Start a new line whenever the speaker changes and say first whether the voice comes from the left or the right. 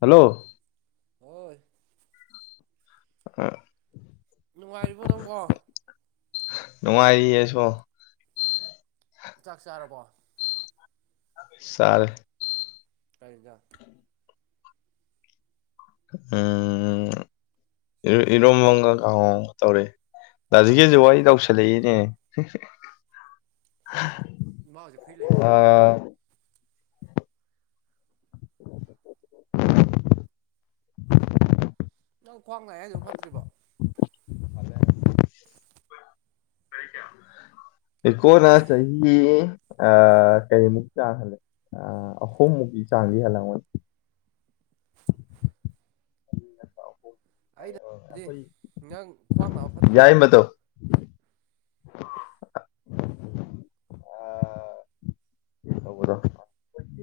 left: hello
right: ꯍꯣꯏ
left: ꯑ
right: ꯅꯨꯡꯉꯥꯏꯔꯤꯕꯣ ꯅꯪꯕꯣ
left: ꯅꯨꯡꯉꯥꯏꯔꯤꯌꯦꯁꯨꯣ
right: ꯆꯥꯛ ꯆꯥꯔꯕꯣ
left: ꯁꯔꯦ
right: ꯀꯗ
left: ꯎꯝ ꯏꯔꯣ ꯃꯒ ꯑꯥꯎ ꯇꯧꯔꯦ ꯂꯁꯤꯒꯦꯁꯨ ꯋꯥ ꯑꯩ ꯇꯧꯁꯜꯂꯛꯏꯅꯦ
right: ꯃꯥꯁꯦ ꯐ꯭ꯔꯤ ꯂꯩꯕ꯭ꯔꯥ
left: ꯑ [unintelligible] [unintelligible]
right: ꯅꯪ ꯈ꯭ꯋꯥꯡ ꯉꯥꯏ ꯍꯥꯏꯗ ꯐꯠꯇ꯭ꯔꯤꯕꯣ
left: ꯐꯔꯤ ꯀꯌꯥ ꯏꯀꯣꯅ ꯆꯍꯤ ꯑ ꯀꯩꯃꯨꯛ ꯆꯥꯡꯍꯜꯂꯦ ꯑ ꯑꯍꯨꯝ ꯃꯚ ꯆꯥꯡꯂꯤ ꯍꯥꯏꯂ [unintelligible]
right: ꯑꯗꯨꯗꯤ
left: ꯑꯩꯈꯣꯏ
right: ꯉꯥꯡ ꯈ꯭ꯋꯥꯡ ꯅꯥꯕ ꯐꯠꯇ꯭ꯔꯤꯕꯕ
left: ꯌꯥꯏꯃꯗꯣ
right: [unintelligible]
left: ꯑ ꯀ ꯇꯧꯕꯗꯣ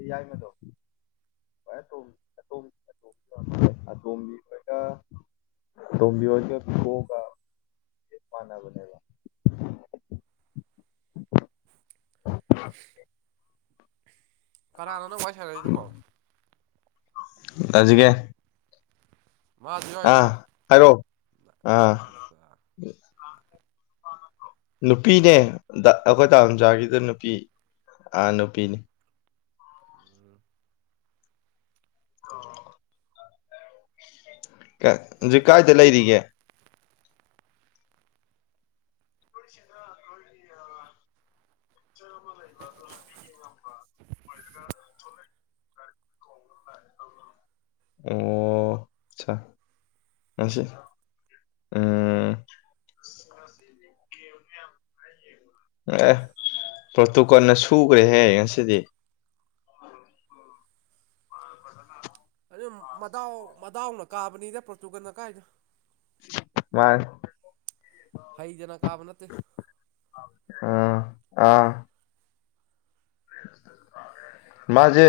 left: ꯌꯥꯏꯃꯗꯣ ꯍ ꯇꯣꯣ ꯇꯝꯕꯤ ꯍ ꯇꯝꯕꯤ ꯍꯣ ꯀ ꯄꯅ ꯅꯦꯒ
right: [unintelligible] ꯀꯅꯥꯅꯣ ꯅꯪ ꯋꯥꯏ ꯁꯥꯟꯔꯁꯤꯗꯨꯕꯣ
left: ꯑꯖꯤ ꯀꯦ
right: ꯃꯥꯁꯨ ꯌꯥꯎꯔꯤꯔꯣ
left: ꯑꯥ ꯍꯥꯏꯔꯣ ꯑ
right: ꯑꯠꯆꯥ
left: ꯅꯨꯄꯤꯅꯦ ꯑꯩꯈꯣꯏ ꯇꯥꯔꯝꯖꯥꯒꯤꯗ ꯅꯨꯄꯤ ꯑ ꯅꯨꯄꯤꯅꯦ ꯑꯣ ꯀ ꯍꯧꯖꯤ ꯀꯥꯏꯗ ꯂꯩꯔꯤꯒꯦ ꯑꯣ ꯁ ꯎꯝ [unintelligible] ꯑꯦ ꯄ꯭ꯔꯣꯇꯣꯀꯣꯟꯅ ꯁꯨꯈ꯭ꯔꯦꯍꯦ ꯉꯁꯤꯗꯤ
right: ꯑꯗꯨ ꯃꯗꯥꯎ ꯃꯗꯥꯎꯅ ꯀꯥꯕꯅꯤꯗ ꯄ꯭ꯔꯣꯔꯇꯨꯒꯥꯟ ꯀꯥꯏꯗ
left: ꯃꯥ
right: ꯠꯇ
left: ꯑꯥ ꯑꯥ
right: [unintelligible]
left: ꯃꯥꯁꯦ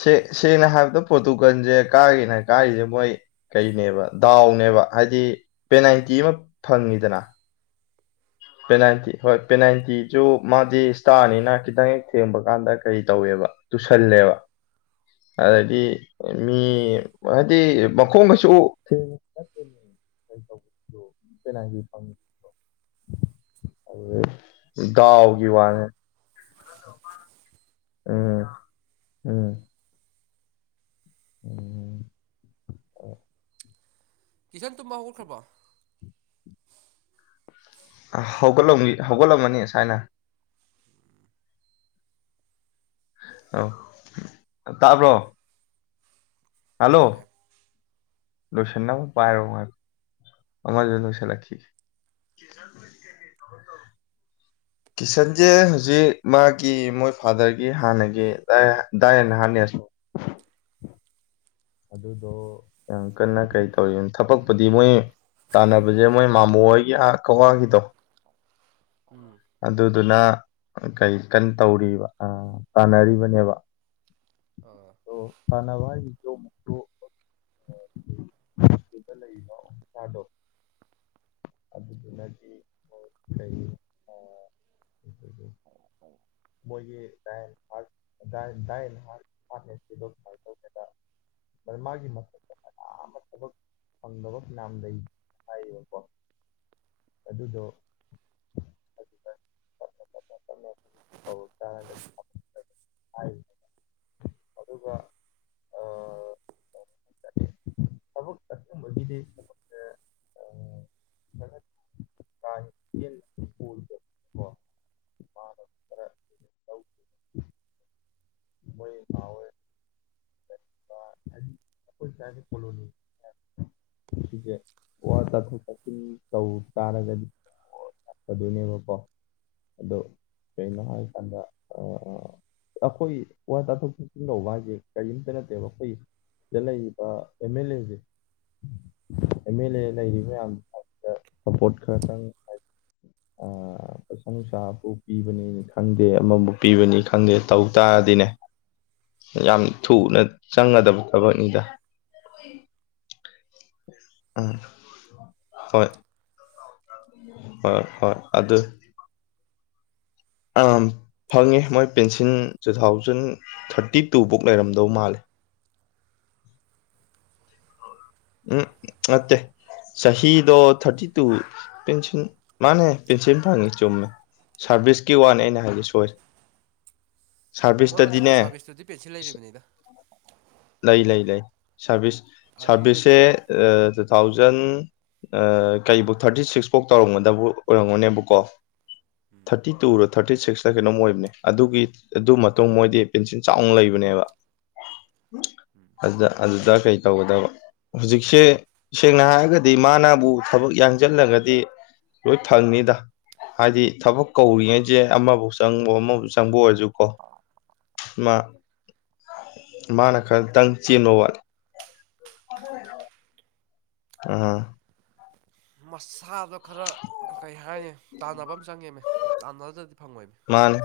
left: ꯁ ꯁꯦꯡꯅ ꯍꯥꯏꯕꯗ ꯄꯣꯔꯇꯨꯒꯜꯁꯦ ꯀꯥꯔꯤꯅ ꯀꯥꯔꯤꯁꯦ ꯃꯣꯏ ꯀꯩꯅꯦꯕ ꯗꯥꯎꯅꯦ ꯕ ꯍꯥꯏꯗꯤ ꯄꯦꯅꯥꯜꯇꯤ ꯑꯃ ꯐꯪꯉꯤꯗꯅ ꯄꯦꯅꯥꯜꯇꯤ ꯍꯣꯏ ꯄꯦꯅꯥꯜꯇꯤꯁꯨ ꯃꯥꯗꯤ ꯏꯁꯇꯥꯔꯅꯤꯅ ꯈꯤꯇꯪ ꯍꯦꯛ ꯊꯦꯡꯕ ꯀꯥꯟꯗ ꯀꯔꯤ ꯇꯧꯋꯦꯕ ꯇꯨꯁꯜꯂꯦꯕ ꯑꯗꯤ ꯃꯤ ꯍꯥꯏꯗꯤ ꯃꯈꯣꯡ ꯃꯁꯨ ꯊꯦꯡꯉꯠꯇ ꯅꯒꯤ ꯐ ꯥꯎꯒꯤ ꯋꯥꯅꯦ ꯎꯝ ꯎꯝ ꯎꯝ
right: ꯀꯤꯤꯁꯟ ꯇꯨꯝꯕ ꯍꯧꯒꯠꯈ꯭ꯔꯕꯣ
left: ꯍꯧꯒꯠꯂꯝ ꯍꯧꯒꯠꯂꯝꯃꯅꯤ ꯁꯃꯥꯏꯅ ꯑ ꯇꯥꯕ꯭ꯔꯣ
right: ꯇꯥꯏ
left: ꯍꯜꯂꯣ
right: ꯇꯥꯏ
left: ꯂꯨꯁꯟꯅ ꯑꯃ ꯄꯥꯏꯔꯣ ꯍꯥꯏ ꯑꯃꯔ ꯁꯂꯈꯤ
right: [unintelligible]
left: ꯀꯤꯁꯟꯁꯦ ꯍꯧꯖꯤꯛ ꯃꯥꯒꯤ ꯃꯣꯏ ꯐꯥꯗꯔꯒꯤ ꯍꯥꯟꯅꯒꯤ ꯗꯥꯏꯟ ꯍꯥꯟꯅꯔ
right: [unintelligible] [inaudible]
left: ꯑꯗꯨꯗꯣ ꯌꯥꯝ ꯀꯟꯅ ꯀꯩ ꯇꯧꯋ ꯊꯕꯛꯄꯨꯗꯤ ꯃꯣꯏ ꯇꯥꯟꯅꯕꯁꯦ ꯃꯣꯏ ꯃꯥꯃꯣ ꯍꯣꯏꯒꯤ ꯀꯧꯋꯥꯒꯤꯗꯣ
right: ꯎꯝ
left: ꯑꯗꯨꯗꯨꯅ ꯀꯩ ꯀꯟ ꯇꯧꯔꯤꯕ ꯑ ꯇꯥꯟꯅꯔꯤꯕꯅꯦꯕ
right: ꯑꯥ
left: ꯊꯅꯚ [unintelligible] [inaudible] ꯑꯗꯨꯗ ꯂꯩꯔꯤꯕ ꯑꯣꯐꯤꯁꯥꯔꯗꯣ ꯑꯗꯨꯗꯨꯅꯗꯤ ꯀ ꯑ ꯃꯣꯏꯒꯤ ꯍꯥꯦ ꯃꯥꯒꯤ ꯃ ꯑꯥꯝꯕ ꯊꯕꯛ ꯐꯪꯗꯕ ꯌꯥꯝꯗꯩ ꯍꯥꯏꯌꯦꯕꯀꯣ ꯑꯗꯨꯗꯣ ꯑꯗꯨ
right: [unintelligible] [inaudible]
left: ꯆ [unintelligible] [inaudible] ꯑꯗꯨꯒ ꯍꯥꯏꯇꯥꯔꯦ ꯊꯕꯛ ꯆꯊꯅꯤꯡꯕꯒꯤꯗꯤ
right: [unintelligible] [inaudible]
left: [unintelligible] [inaudible] ꯃꯣꯏ ꯊꯑꯣꯣꯏ
right: ꯎꯝ
left: ꯣꯏ ꯀꯦ ꯄꯨꯣꯂꯣꯅꯤ ꯁꯤꯁꯦ ꯋꯥ ꯇꯥꯊꯣꯛ ꯇꯥꯁꯤꯟ ꯇꯧ ꯇꯥꯔꯒꯗꯤ ꯑꯗꯨꯅꯦꯕꯀꯣ ꯑꯗꯣ ꯀꯩꯅꯣ ꯍꯥꯏꯀꯥꯟꯗ ꯑꯩꯈꯣꯏ ꯋꯥ ꯇꯥꯊꯣꯛ ꯇꯥꯁꯤꯟ ꯇꯧꯕ ꯍꯥꯏꯁꯦ ꯀꯔꯤꯝꯇ ꯅꯠꯇꯦꯕ ꯑꯩꯈꯣꯏ ꯁꯤꯗ ꯂꯩꯔꯤꯕ ꯑꯦꯝ ꯑꯦꯜ ꯑꯦꯁꯦ ꯑꯦꯝ ꯑꯦꯜ ꯑꯦ ꯂꯩꯔꯤꯕ ꯃꯌꯥꯝ ꯁꯄꯣꯔꯠ ꯈꯔꯇꯪ ꯍꯥꯏ ꯄꯁꯪ ꯅꯨꯡꯁꯥꯕꯨ ꯄꯤꯕꯅꯤ ꯈꯪꯗꯦ ꯑꯃꯕꯨ ꯄꯤꯕꯅꯤ ꯈꯪꯗꯦ ꯇꯧ ꯇꯥꯔ ꯑꯗꯨꯗꯤꯅꯦ ꯌꯥꯝ
right: ꯎꯝ
left: ꯊꯨꯅ ꯆꯪꯒꯗꯕ ꯊꯕꯛꯅꯤꯗ ꯎꯝ ꯍꯣꯏ ꯍ ꯍ ꯑ ꯑꯗꯨ ꯑ [unintelligible] [inaudible] ꯐꯪꯉꯦ ꯃꯣꯏ ꯄꯦꯟꯁꯤꯟ ꯇꯨ ꯊꯥꯎꯖꯟ ꯊꯥꯔꯇꯤ ꯇꯨꯐꯧ ꯂꯩꯔꯝꯗꯧ ꯃꯥꯂ
right: [unintelligible] [inaudible]
left: ꯎꯝ ꯃꯠꯇꯦ ꯆꯍꯤꯗꯣ ꯊꯥꯔꯇꯤ ꯇꯨ ꯄꯦꯟꯁꯤꯟ ꯃꯥꯅꯦ ꯄꯦꯟꯁꯤꯟ ꯐꯪꯉꯤ ꯆꯨꯝꯃꯦ ꯁꯥꯔꯚꯤꯁꯀꯤ ꯋꯥꯅꯤ ꯑꯩꯅ ꯍꯥꯏꯗꯤ ꯁꯣꯏꯔꯦ
right: ꯃꯣꯏ ꯃꯇꯝꯒꯤ
left: ꯁꯥꯔꯚꯤꯁꯇꯗꯤꯅꯦ
right: ꯁꯥꯔꯚꯤꯁꯇꯨꯗꯤ ꯄꯦꯟꯁꯤꯜ ꯂꯩꯔꯤꯕꯅꯤꯗ
left: ꯂꯩ ꯂꯩ ꯂꯩ ꯁꯔꯕꯤꯁ
right: ꯑꯗꯨꯗꯕꯗꯤ
left: ꯇꯨ ꯊꯥꯎꯖꯟ ꯀꯩ ꯐꯧ ꯊꯥꯔꯇꯤ ꯁꯤꯛꯁꯐꯧ ꯇꯧꯔꯝꯒꯗꯕ ꯑꯣꯏꯔꯝꯒꯅꯦꯕꯀꯣ ꯊꯥꯔꯇꯤ ꯇꯨꯔ ꯊꯥꯔꯇꯤ ꯁꯤꯛꯁꯇ ꯀꯩꯅꯣꯝ ꯃ ꯑꯣꯏꯕꯅꯦ ꯑꯗꯨꯒꯤ ꯑꯗꯨ ꯃꯇꯨꯡ ꯃꯣꯏꯗꯤ ꯄꯦꯟꯁꯤꯜ ꯆꯥꯎꯅ ꯂꯩꯕꯅꯤ ꯑꯗꯨꯗ ꯑꯗꯨꯗ ꯀꯩ ꯇꯧꯒꯗꯕ ꯍꯧꯖꯤꯛꯁꯦ ꯁꯦꯡꯅ ꯍꯥꯏꯔꯒꯗꯤ ꯃꯥꯅꯕꯨ ꯊꯕꯛ ꯌꯥꯡꯁꯤꯜꯂꯒꯗꯤ ꯂꯣꯏ ꯐꯪꯅꯤꯗ ꯍꯥꯏꯗꯤ ꯊꯕꯛ ꯀꯧꯔꯤꯉꯩꯁꯦ ꯑꯃꯕꯨꯧ ꯆꯪꯕ ꯑꯃꯐ ꯆꯪꯕ ꯑꯣꯏꯔꯁꯨꯀꯣ ꯃꯥ ꯃꯥꯅ ꯈꯔꯇꯪ ꯆꯤꯟꯟꯅꯣ ꯋꯥꯂꯤ ꯍꯦ [unintelligible] ꯑ
right: ꯃꯁꯥꯗꯣ ꯈꯔ ꯀꯩ ꯍꯥꯏꯅꯤ ꯇꯥꯟꯅꯕ ꯑꯃ ꯆꯪꯉꯦꯃꯦ ꯇꯥꯟꯅꯗꯗꯤ
left: ꯃꯥꯅꯦ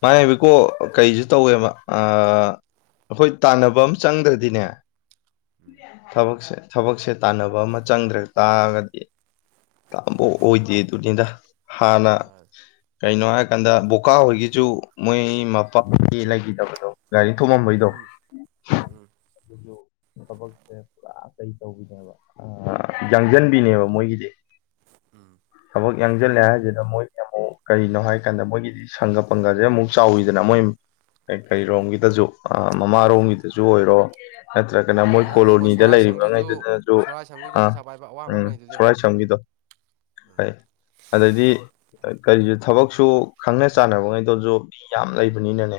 left: ꯃꯥꯅꯦ ꯀꯣ ꯀꯩꯁꯨ ꯇꯧꯋꯦꯕ ꯑꯩꯈꯣꯏ ꯇꯥꯟꯅꯕ ꯑꯃ ꯆꯪꯗ꯭ꯔꯗꯤꯅꯦ
right: ꯎꯝ
left: ꯁꯦ ꯊꯕꯛꯁꯦ ꯇꯥꯟꯅꯕ ꯑꯃ ꯆꯪꯗ꯭ꯔꯦ ꯇꯥꯔꯒꯗꯤ ꯇꯕꯨ ꯑꯣꯏꯗꯤꯦ ꯑꯗꯨꯗꯤꯗ ꯍꯥꯟꯅ
right: ꯃꯥꯅꯦ
left: ꯀꯩꯅꯣ ꯍꯥꯏ ꯀꯥꯟꯗ ꯕꯣꯀꯥ ꯍꯣꯏꯒꯤꯁꯨ ꯃꯣꯏ ꯃꯄꯥ ꯂꯩꯈꯤꯗꯕꯗꯣ ꯒꯥꯔꯤ ꯊꯣꯃꯝꯕꯩꯗꯣ
right: ꯎꯝ ꯎꯝ ꯎꯝ ꯎꯝ
left: ꯑꯗꯨ ꯊꯕꯛꯁꯦ ꯄꯨꯔꯥ ꯀꯩ ꯇꯧꯕꯤꯅꯦꯕ ꯌꯥꯡꯁꯤꯟꯕꯤꯅꯦꯕ ꯃꯣꯏꯒꯤꯗꯤ
right: ꯎꯝ
left: ꯊꯕꯛ ꯌꯥꯡꯁꯤꯜꯂꯦ ꯍꯥꯏꯁꯤꯅ ꯃꯣꯏꯒꯤ ꯑꯃꯨꯛ ꯀꯔꯤꯅꯣ ꯍꯥꯏꯀꯥꯟꯗ ꯃꯣꯏꯒꯤꯗꯤ ꯁꯪꯒ ꯄꯪꯒꯁꯦ ꯑꯃꯨꯛ ꯆꯥꯎꯋꯤꯗꯅ ꯃꯣꯏ ꯀꯩꯔꯣꯝꯒꯤꯗꯖ ꯃꯃꯥꯔꯣꯝꯒꯤꯗꯖ ꯑꯣꯏꯔꯣ ꯅꯠꯇ꯭ꯔꯒꯅ
right: ꯑꯩꯈꯣꯏ
left: ꯃꯣꯏ
right: ꯉꯥꯗ
left: ꯀꯣꯂꯣꯅꯤꯗ
right: ꯁꯣꯔꯥꯁꯝꯒꯤꯁꯨ
left: ꯂꯩꯔꯤꯕꯉꯩꯗꯨꯅꯁꯨ
right: ꯁꯣꯔꯥꯁꯝꯒꯤꯁꯨ
left: ꯑꯥ
right: ꯄꯩꯁꯥ ꯄꯥꯏꯕ ꯑꯋꯥꯡꯕ
left: ꯎꯝ
right: ꯑꯃ ꯂꯩꯗꯨꯗꯤ
left: ꯁꯣꯔꯥꯏ ꯁꯝꯒꯤꯗꯣ ꯍꯣꯏ ꯑꯗꯩꯗꯤ ꯀꯔꯤꯁꯨ ꯊꯕꯛꯁꯨ ꯈꯪꯅ ꯆꯥꯟꯅꯕꯉꯩꯗꯧꯁꯨ ꯃꯤ ꯌꯥꯝ ꯂꯩꯕꯅꯤꯅꯅꯦ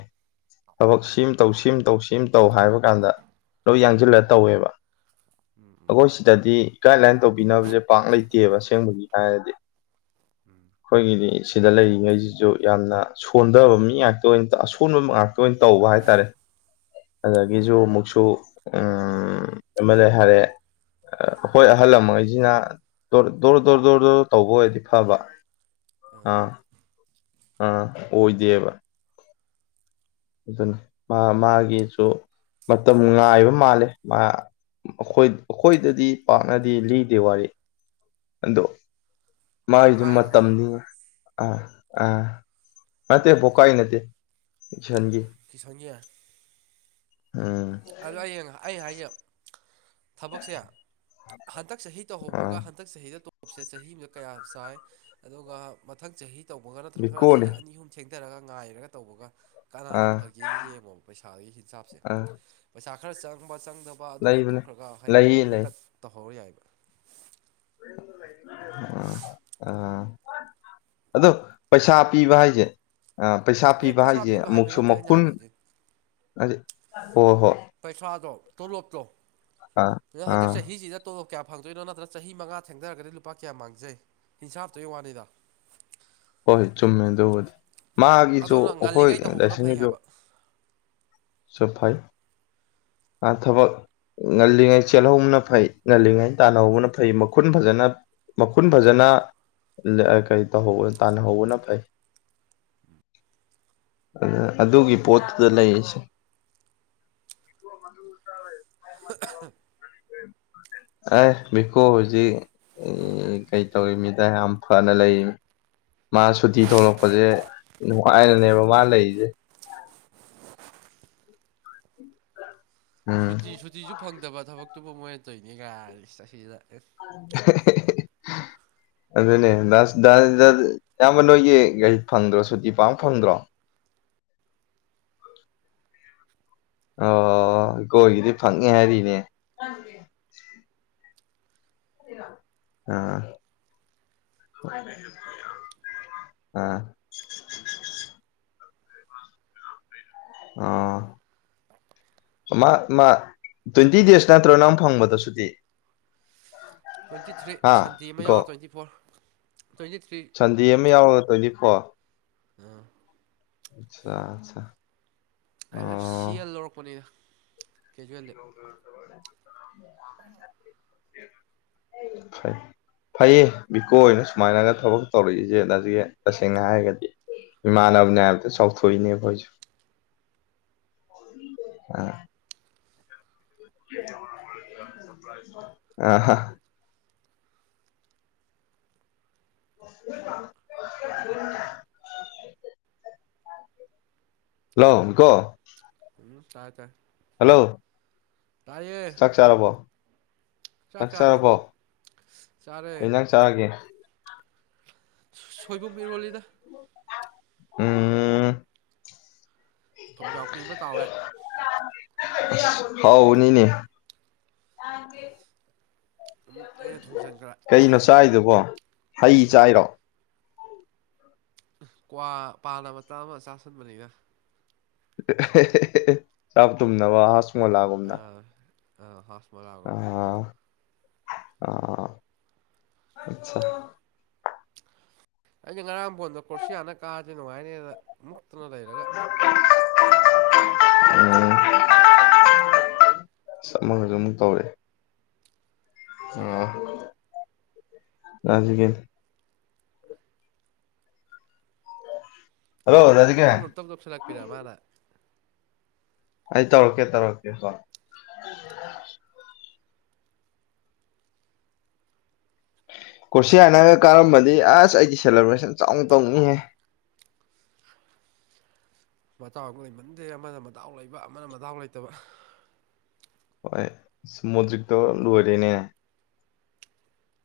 left: ꯊꯕꯛ ꯁꯤꯝ ꯇꯧ ꯁꯤꯝ ꯇꯧ ꯁꯤꯝ ꯇꯧ ꯍꯥꯏꯕ ꯀꯥꯟꯗ ꯂꯣꯏ ꯌꯥꯡꯁꯤꯜꯂ ꯇꯧꯋꯦꯕ ꯑꯩꯈꯣꯏ ꯁꯤꯗꯗꯤ ꯒꯥꯏꯗꯂꯥꯏꯟ ꯇꯧꯕꯤꯅꯕꯁꯦ ꯄꯥꯛ ꯂꯩꯇꯦꯕ ꯑꯁꯦꯡꯕꯒꯤ ꯍꯥꯏꯔꯗꯤ
right: ꯎꯝ
left: ꯑꯩꯈꯣꯏꯒꯤꯗꯤ ꯁꯤꯗ ꯂꯩꯔꯤꯉꯩꯁꯤꯁꯨ ꯌꯥꯝꯅ ꯁꯣꯟꯊꯕ ꯃꯤ ꯉꯥꯛꯇ ꯑꯣꯏꯅ ꯑꯁꯣꯟꯕ ꯉꯥꯛꯇ ꯑꯣꯏꯅ ꯇꯧꯕ ꯍꯥꯏꯇꯥꯔꯦ ꯑꯗꯒꯤꯁꯨ ꯑꯃꯨꯛꯁꯨ ꯎꯝ ꯑꯦꯝ ꯑꯦꯜ ꯑꯦ ꯍꯥꯏꯔꯦ ꯍꯣꯏ ꯑꯍꯜ ꯂꯃꯩꯁꯤꯅ ꯗꯣꯔ ꯗꯣꯔ ꯗꯣꯔ ꯗꯣꯔ ꯇꯧꯕ ꯑꯣꯏꯔꯗꯤ ꯐꯕ
right: ꯑ
left: ꯑꯥ ꯑ ꯑꯣꯏ ꯏꯗꯕ ꯑꯗꯨꯅꯤ ꯃꯥ ꯃꯥꯒꯤꯁꯨ ꯃꯇꯝ ꯉꯥꯏꯕ ꯃꯥꯜꯂꯦ ꯃꯥ ꯑꯩꯈꯣꯏꯗꯗꯤ ꯄꯥꯛꯅꯗꯤ ꯂꯤ ꯗꯦ ꯋꯥꯔꯤ ꯑꯗꯣ ꯃꯥꯒꯤꯗꯤ
right: ꯕꯣꯀꯥꯏꯔꯣ
left: ꯃꯇꯝꯅꯤ ꯑꯥ ꯑꯥ ꯃꯔꯠꯇ ꯣꯀꯥꯏ ꯅꯠꯇꯦ ꯁꯟ
right: ꯀꯤꯁꯌꯥ
left: ꯎꯝ
right: ꯑꯗꯨ ꯑꯩ ꯑꯩ ꯍꯥꯏꯖꯌ ꯊꯕꯛꯁꯦ ꯍꯟꯗꯛ ꯆꯍꯤ ꯇꯧꯍꯧꯕꯒ
left: ꯑꯥ
right: ꯍꯟꯗꯛ ꯆꯍꯤꯗ ꯣꯞꯁꯦ ꯆꯍꯤ ꯑꯃꯗ ꯀꯌꯥ ꯆꯥꯏ ꯑꯗꯨꯒ ꯃꯊꯪ ꯆꯍꯤ ꯇꯧꯕꯒ ꯅꯠꯇ꯭ꯔꯒꯅ
left: ꯕꯤꯀꯣꯅꯦ
right: ꯆꯍꯤ ꯑꯅꯤ ꯑꯍꯨꯝ ꯊꯦꯡꯅ ꯄꯤꯊꯔꯒ ꯉꯥꯏꯔꯒ ꯇꯧꯕꯒ ꯀꯅꯥꯅ
left: ꯑꯥ
right: ꯐꯒꯦꯁꯤ ꯌꯦꯡꯉꯣꯕ ꯄꯩꯁꯥꯗꯒꯤ ꯍꯤꯟꯖꯥꯞꯁꯦ
left: ꯑꯥ
right: ꯄꯩꯁꯥ ꯈꯔ ꯆꯪꯕ ꯆꯪꯗꯕ ꯑꯗꯨꯒꯤ
left: ꯂꯩꯕꯅꯦ
right: ꯇꯣꯛꯈ꯭ꯔꯒ ꯍꯥꯏꯗꯤ
left: ꯂꯩꯌꯦ ꯂꯩ
right: ꯍꯟꯇꯛ ꯇꯧꯍꯧꯔ ꯌꯥꯏꯕ [unintelligible]
left: ꯑ ꯑꯗꯣ ꯄꯩꯁꯥ ꯄꯤꯕ ꯍꯥꯏꯁꯦ ꯄꯩꯁꯥ
right: ꯑꯦ
left: ꯄꯤꯕ
right: ꯄꯩꯁꯥ
left: ꯍꯥꯏꯁꯦ
right: ꯍꯥꯏꯕ
left: ꯑꯃꯨꯛꯁꯨ
right: ꯅꯠꯇꯦ ꯑꯩꯅ
left: ꯃꯈꯨꯟ
right: ꯍꯥꯏꯕꯗꯤ
left: ꯑꯗꯤ ꯍ ꯍꯣ
right: ꯄꯩꯁꯥꯗꯣ ꯇꯣꯂꯣꯞꯇꯣ ꯑꯗꯣ ꯍꯟꯗꯛ ꯆꯍꯤꯁꯤꯗ ꯇꯣꯂꯣꯞ ꯀꯌꯥꯣ ꯐꯪꯗꯣꯏꯅꯣ ꯅꯠꯇ꯭ꯔꯒ ꯆꯍꯤ ꯃꯉꯥ ꯊꯦꯡꯊꯔꯒꯗꯤ ꯂꯨꯄꯥ ꯀꯌꯥ ꯃꯥꯡꯖꯩ ꯍꯤꯡꯁꯥ ꯍꯥꯞꯇꯣꯏꯩ ꯋꯥꯅꯤꯗ
left: ꯍꯣꯏ ꯆꯨꯝꯃꯦꯗꯣ ꯃꯥꯒꯤꯁꯨ
right: ꯑꯗꯨꯅ
left: ꯑꯩꯈꯣꯏ
right: ꯉꯜꯂꯤꯉꯩ ꯇꯧꯍꯧꯕꯅ ꯐꯩ
left: ꯂꯥꯏꯁꯪꯒꯤꯁꯨ
right: ꯍꯥꯏꯕ
left: ꯁ ꯐꯩ ꯑ ꯊꯕꯛ ꯉꯜꯂꯤꯉꯩ ꯆꯦꯜꯍꯧꯕꯅ ꯐꯩ ꯉꯜꯂꯤꯉꯩ ꯇꯥꯟꯅꯍꯧꯕꯅ ꯐꯩ ꯃꯈꯨꯟ ꯐꯖꯅ ꯃꯈꯨꯟ ꯐꯖꯅ ꯀ ꯇ ꯇꯥꯟꯅꯍꯧꯕꯅ ꯐꯩ
right: ꯎꯝ
left: ꯑ ꯑꯗꯨꯒꯤ ꯄꯣꯠꯇꯨꯗ ꯂꯩꯁꯦ ꯊ ꯃꯟ ꯎꯔ ꯇꯇꯥꯔꯦ
right: [inaudible]
left: ꯑꯦ ꯃꯤꯀꯣ ꯍꯧꯖꯤ ꯑꯦ ꯀꯩ ꯇꯧꯔꯤ ꯃꯤꯗ ꯌꯥꯝ ꯐꯅ ꯂꯩꯔꯤ ꯃꯥ ꯁꯨꯇꯤ ꯊꯣꯛꯂꯛꯄꯁꯦ ꯅꯨꯡꯉꯥꯏꯔꯅꯦꯕ ꯃꯥ ꯂꯩꯔꯤꯁꯦ ꯎꯝ
right: ꯁꯨꯇꯤ ꯁꯨꯇꯤꯁꯨ ꯐꯪꯗꯕ ꯊꯕꯛꯇꯨꯕꯨ ꯃꯣꯏꯅ ꯇꯣꯏꯅꯤ ꯀꯥꯏ ꯆꯍꯤꯗ
left: [inaudible]
right: [inaudible]
left: ꯑꯗꯨꯅꯦ ꯑꯌꯥꯝꯕ ꯅꯣꯏꯒꯤ ꯒꯥꯔꯤ ꯐꯪꯗ꯭ꯔꯣ ꯁꯨꯇꯤ ꯄꯥꯝꯕ ꯐꯪꯗ꯭ꯔꯣ ꯑ ꯒꯣꯏꯜꯒꯤꯗꯤ ꯐꯪꯉꯦ ꯍꯥꯏꯔꯤꯅꯦ ꯑꯥ ꯑꯥ ꯑꯥ ꯃꯥ ꯃꯥ ꯇ꯭ꯋꯦꯟꯇꯤ ꯗꯦꯖ ꯅꯠꯇ꯭ꯔꯣꯅ ꯑꯃ ꯐꯪꯕꯗꯁꯨꯗꯤ
right: ꯇ꯭ꯋꯦꯟꯇꯤ ꯊ꯭ꯔꯤ ꯁꯟꯗꯦ ꯑꯃ ꯌꯥꯎꯔ twenty four twenty three
left: Sunday ꯑꯃ ꯌꯥꯎꯔꯒ ꯇ꯭ꯋꯦꯟꯇꯤ ꯐꯣꯔ
right: ꯑ
left: ꯑꯆꯥ ꯑꯆꯥ
right: ꯑ
left: ꯑꯣ
right: ꯁꯤ ꯑꯦꯜ ꯂꯧꯔꯛꯄꯅꯤꯅ ꯀꯦꯖꯨꯋꯦꯜꯗ
left: [inaudible] ꯐꯩꯌꯦ ꯕꯤꯀꯣꯏꯅ ꯁꯨꯃꯥꯏꯅꯒ ꯊꯕꯛ ꯇꯧꯔꯛꯏꯁꯦ ꯅꯁꯤ ꯇꯁꯦꯡꯅ ꯍꯥꯏꯔꯒꯗꯤ ꯃꯅꯕꯅꯦꯌꯥꯝꯕꯦ ꯁꯧ ꯊꯏꯅꯦꯕꯣꯏ
right: [inaudible]
left: ꯑ ꯑ [inaudible] ꯍꯜꯂꯣ ꯀꯣ
right: ꯑꯗꯨ ꯇꯥꯛꯇꯥ
left: ꯍꯜꯂꯣ ꯆꯥꯛ ꯆꯥꯔꯕꯣ
right: ꯆꯥꯛ ꯆꯥꯔꯦ
left: ꯅꯪꯆꯔꯕꯣ
right: ꯆꯥꯔꯦ
left: ꯀꯩ [unintelligible] ꯆꯔꯒꯦ
right: ꯁꯣꯏꯕꯨꯝ ꯏꯔꯣꯂꯤꯗ
left: ꯎꯝ
right: ꯊꯨꯝꯖꯥꯎꯄꯤ ꯑꯃ ꯇꯥꯎꯔꯦ
left: ꯍꯥꯎ ꯎꯅꯤꯅꯦ
right: ꯎꯝ ꯑꯩꯅ ꯊꯣꯡꯖꯟꯈ꯭ꯔꯦ
left: ꯀꯩꯅꯣ ꯆꯥꯏꯗꯨꯕꯣ ꯍꯩ ꯆꯥꯏꯔꯣ
right: ꯀ꯭ꯋꯥ ꯄꯥꯅ ꯃꯆꯥ ꯑꯃ ꯆꯥꯥꯁꯟꯕꯅꯤꯅ
left: [unintelligible] ꯇ ꯇꯅ ꯋꯥ ꯍꯥꯁꯃꯣ ꯂꯒꯣꯅ
right: ꯑ ꯍꯣ
left: ꯑ ꯑꯆꯥ
right: ꯑꯖꯤꯡ ꯉꯔꯝꯕꯗ ꯀ ꯈꯁꯤ ꯍꯥꯅꯥ ꯀꯥꯆꯅ ꯋꯥꯍꯤꯅꯤ ꯃ
left: ꯑꯣ
right: [inaudible]
left: ꯃꯁꯨ ꯑꯃꯝ ꯇꯧꯋꯤ ꯑ
right: ꯀꯅꯥ
left: ꯑꯖꯤꯀꯦꯜ ꯍꯜꯂꯣ ꯔꯥꯖꯤꯒꯦꯟ
right: ꯅꯝꯇꯧ ꯅꯝꯇꯞ ꯇꯞꯁꯤꯜꯂꯛꯄꯤꯔ ꯃꯥꯅ
left: ꯑꯩ ꯇꯧꯔꯛꯀꯦ ꯇꯧꯔꯛꯀꯦ ꯍꯣꯏ ꯀꯨꯔꯁꯤ ꯍꯥꯏꯅꯔꯒ ꯀꯥꯔꯝꯕꯗꯤ ꯑꯁ ꯑꯩꯗꯤ ꯁꯦꯂꯦꯕ꯭ꯔꯦꯁꯟ ꯆꯥꯎꯅ ꯇꯧꯅꯤꯍꯦ
right: [inaudible] ꯃꯆꯥ ꯑꯃ ꯂꯩꯃꯟꯗꯦ ꯑꯃꯅ ꯃꯎ ꯂꯩꯕ ꯑꯃꯅ ꯃꯎ ꯂꯩꯇꯕ
left: ꯁꯃꯨꯗ꯭ꯔꯛꯛꯇꯣ ꯂꯍꯔꯅꯦ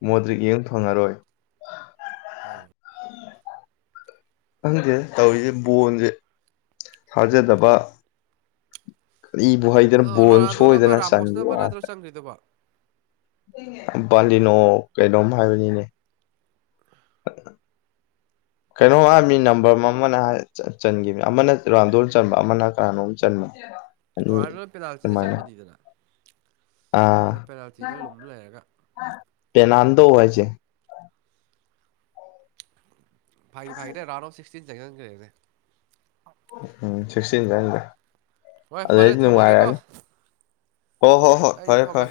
left: ꯃꯣꯗ꯭ꯔꯤꯛ ꯌꯦꯡ ꯊꯣꯡꯉꯔꯣꯏ ꯈꯪꯁꯦ ꯇꯧꯔꯤꯁꯦ ꯕꯣꯟꯁꯦ ꯊꯥꯖꯗꯕ ꯀꯕꯨ ꯍꯩꯗꯅ
right: ꯑ
left: ꯕꯣꯟ
right: ꯔꯣꯅꯥꯜꯗꯣꯅ ꯑꯃ
left: ꯁꯣꯏꯗꯅ
right: ꯔꯥꯃꯣꯁꯅ ꯑꯃ
left: ꯆꯪꯉ
right: ꯅꯠꯇ꯭ꯔꯣ ꯆꯪꯈ꯭ꯔꯤꯗꯨꯕꯣ
left: ꯄꯥꯟꯂꯤ ꯅꯣ ꯀꯩꯗꯝ ꯍꯥꯏꯕꯅꯤꯅꯦ
right: [inaudible]
left: ꯀꯩꯅꯣꯝ ꯍꯥꯏꯕꯅꯤ ꯅꯝꯕꯔ ꯑꯃ ꯑꯃꯅ ꯆꯟꯈꯤꯕꯅꯤ ꯑꯃꯅ ꯔꯥꯎꯟꯗꯣ ꯑꯃ ꯆꯟꯕ ꯑꯃꯅ ꯀꯅꯥꯅꯣꯝ ꯆꯟꯕ ꯎ
right: ꯔ ꯄꯦꯅꯥꯜꯁꯤꯗ ꯆꯟꯕꯅꯤꯗꯅ
left: ꯑꯥ
right: ꯑꯗ ꯄꯦꯅꯥꯜꯇꯤꯗ ꯂꯨꯝ ꯂꯩꯔꯒ
left: ꯄꯅꯥꯗꯣ ꯑꯣꯏꯣꯏꯁ
right: ꯐꯥꯏ ꯐꯥꯏꯗꯦ ꯑꯔꯥꯎꯟ ꯁꯤꯛꯁꯇꯤꯟ ꯀꯦꯦ
left: ꯎꯝ ꯁꯤꯁꯇꯤꯟꯗ
right: ꯍꯣꯏ ꯐꯔꯦ ꯊꯝꯃꯒꯦꯀꯣ
left: ꯍꯣꯏ ꯍꯣ ꯍꯣꯏ
right: ꯑꯩꯁꯨ
left: ꯐꯔꯦ
right: ꯊꯝꯃꯒꯦ
left: ꯐꯔꯦ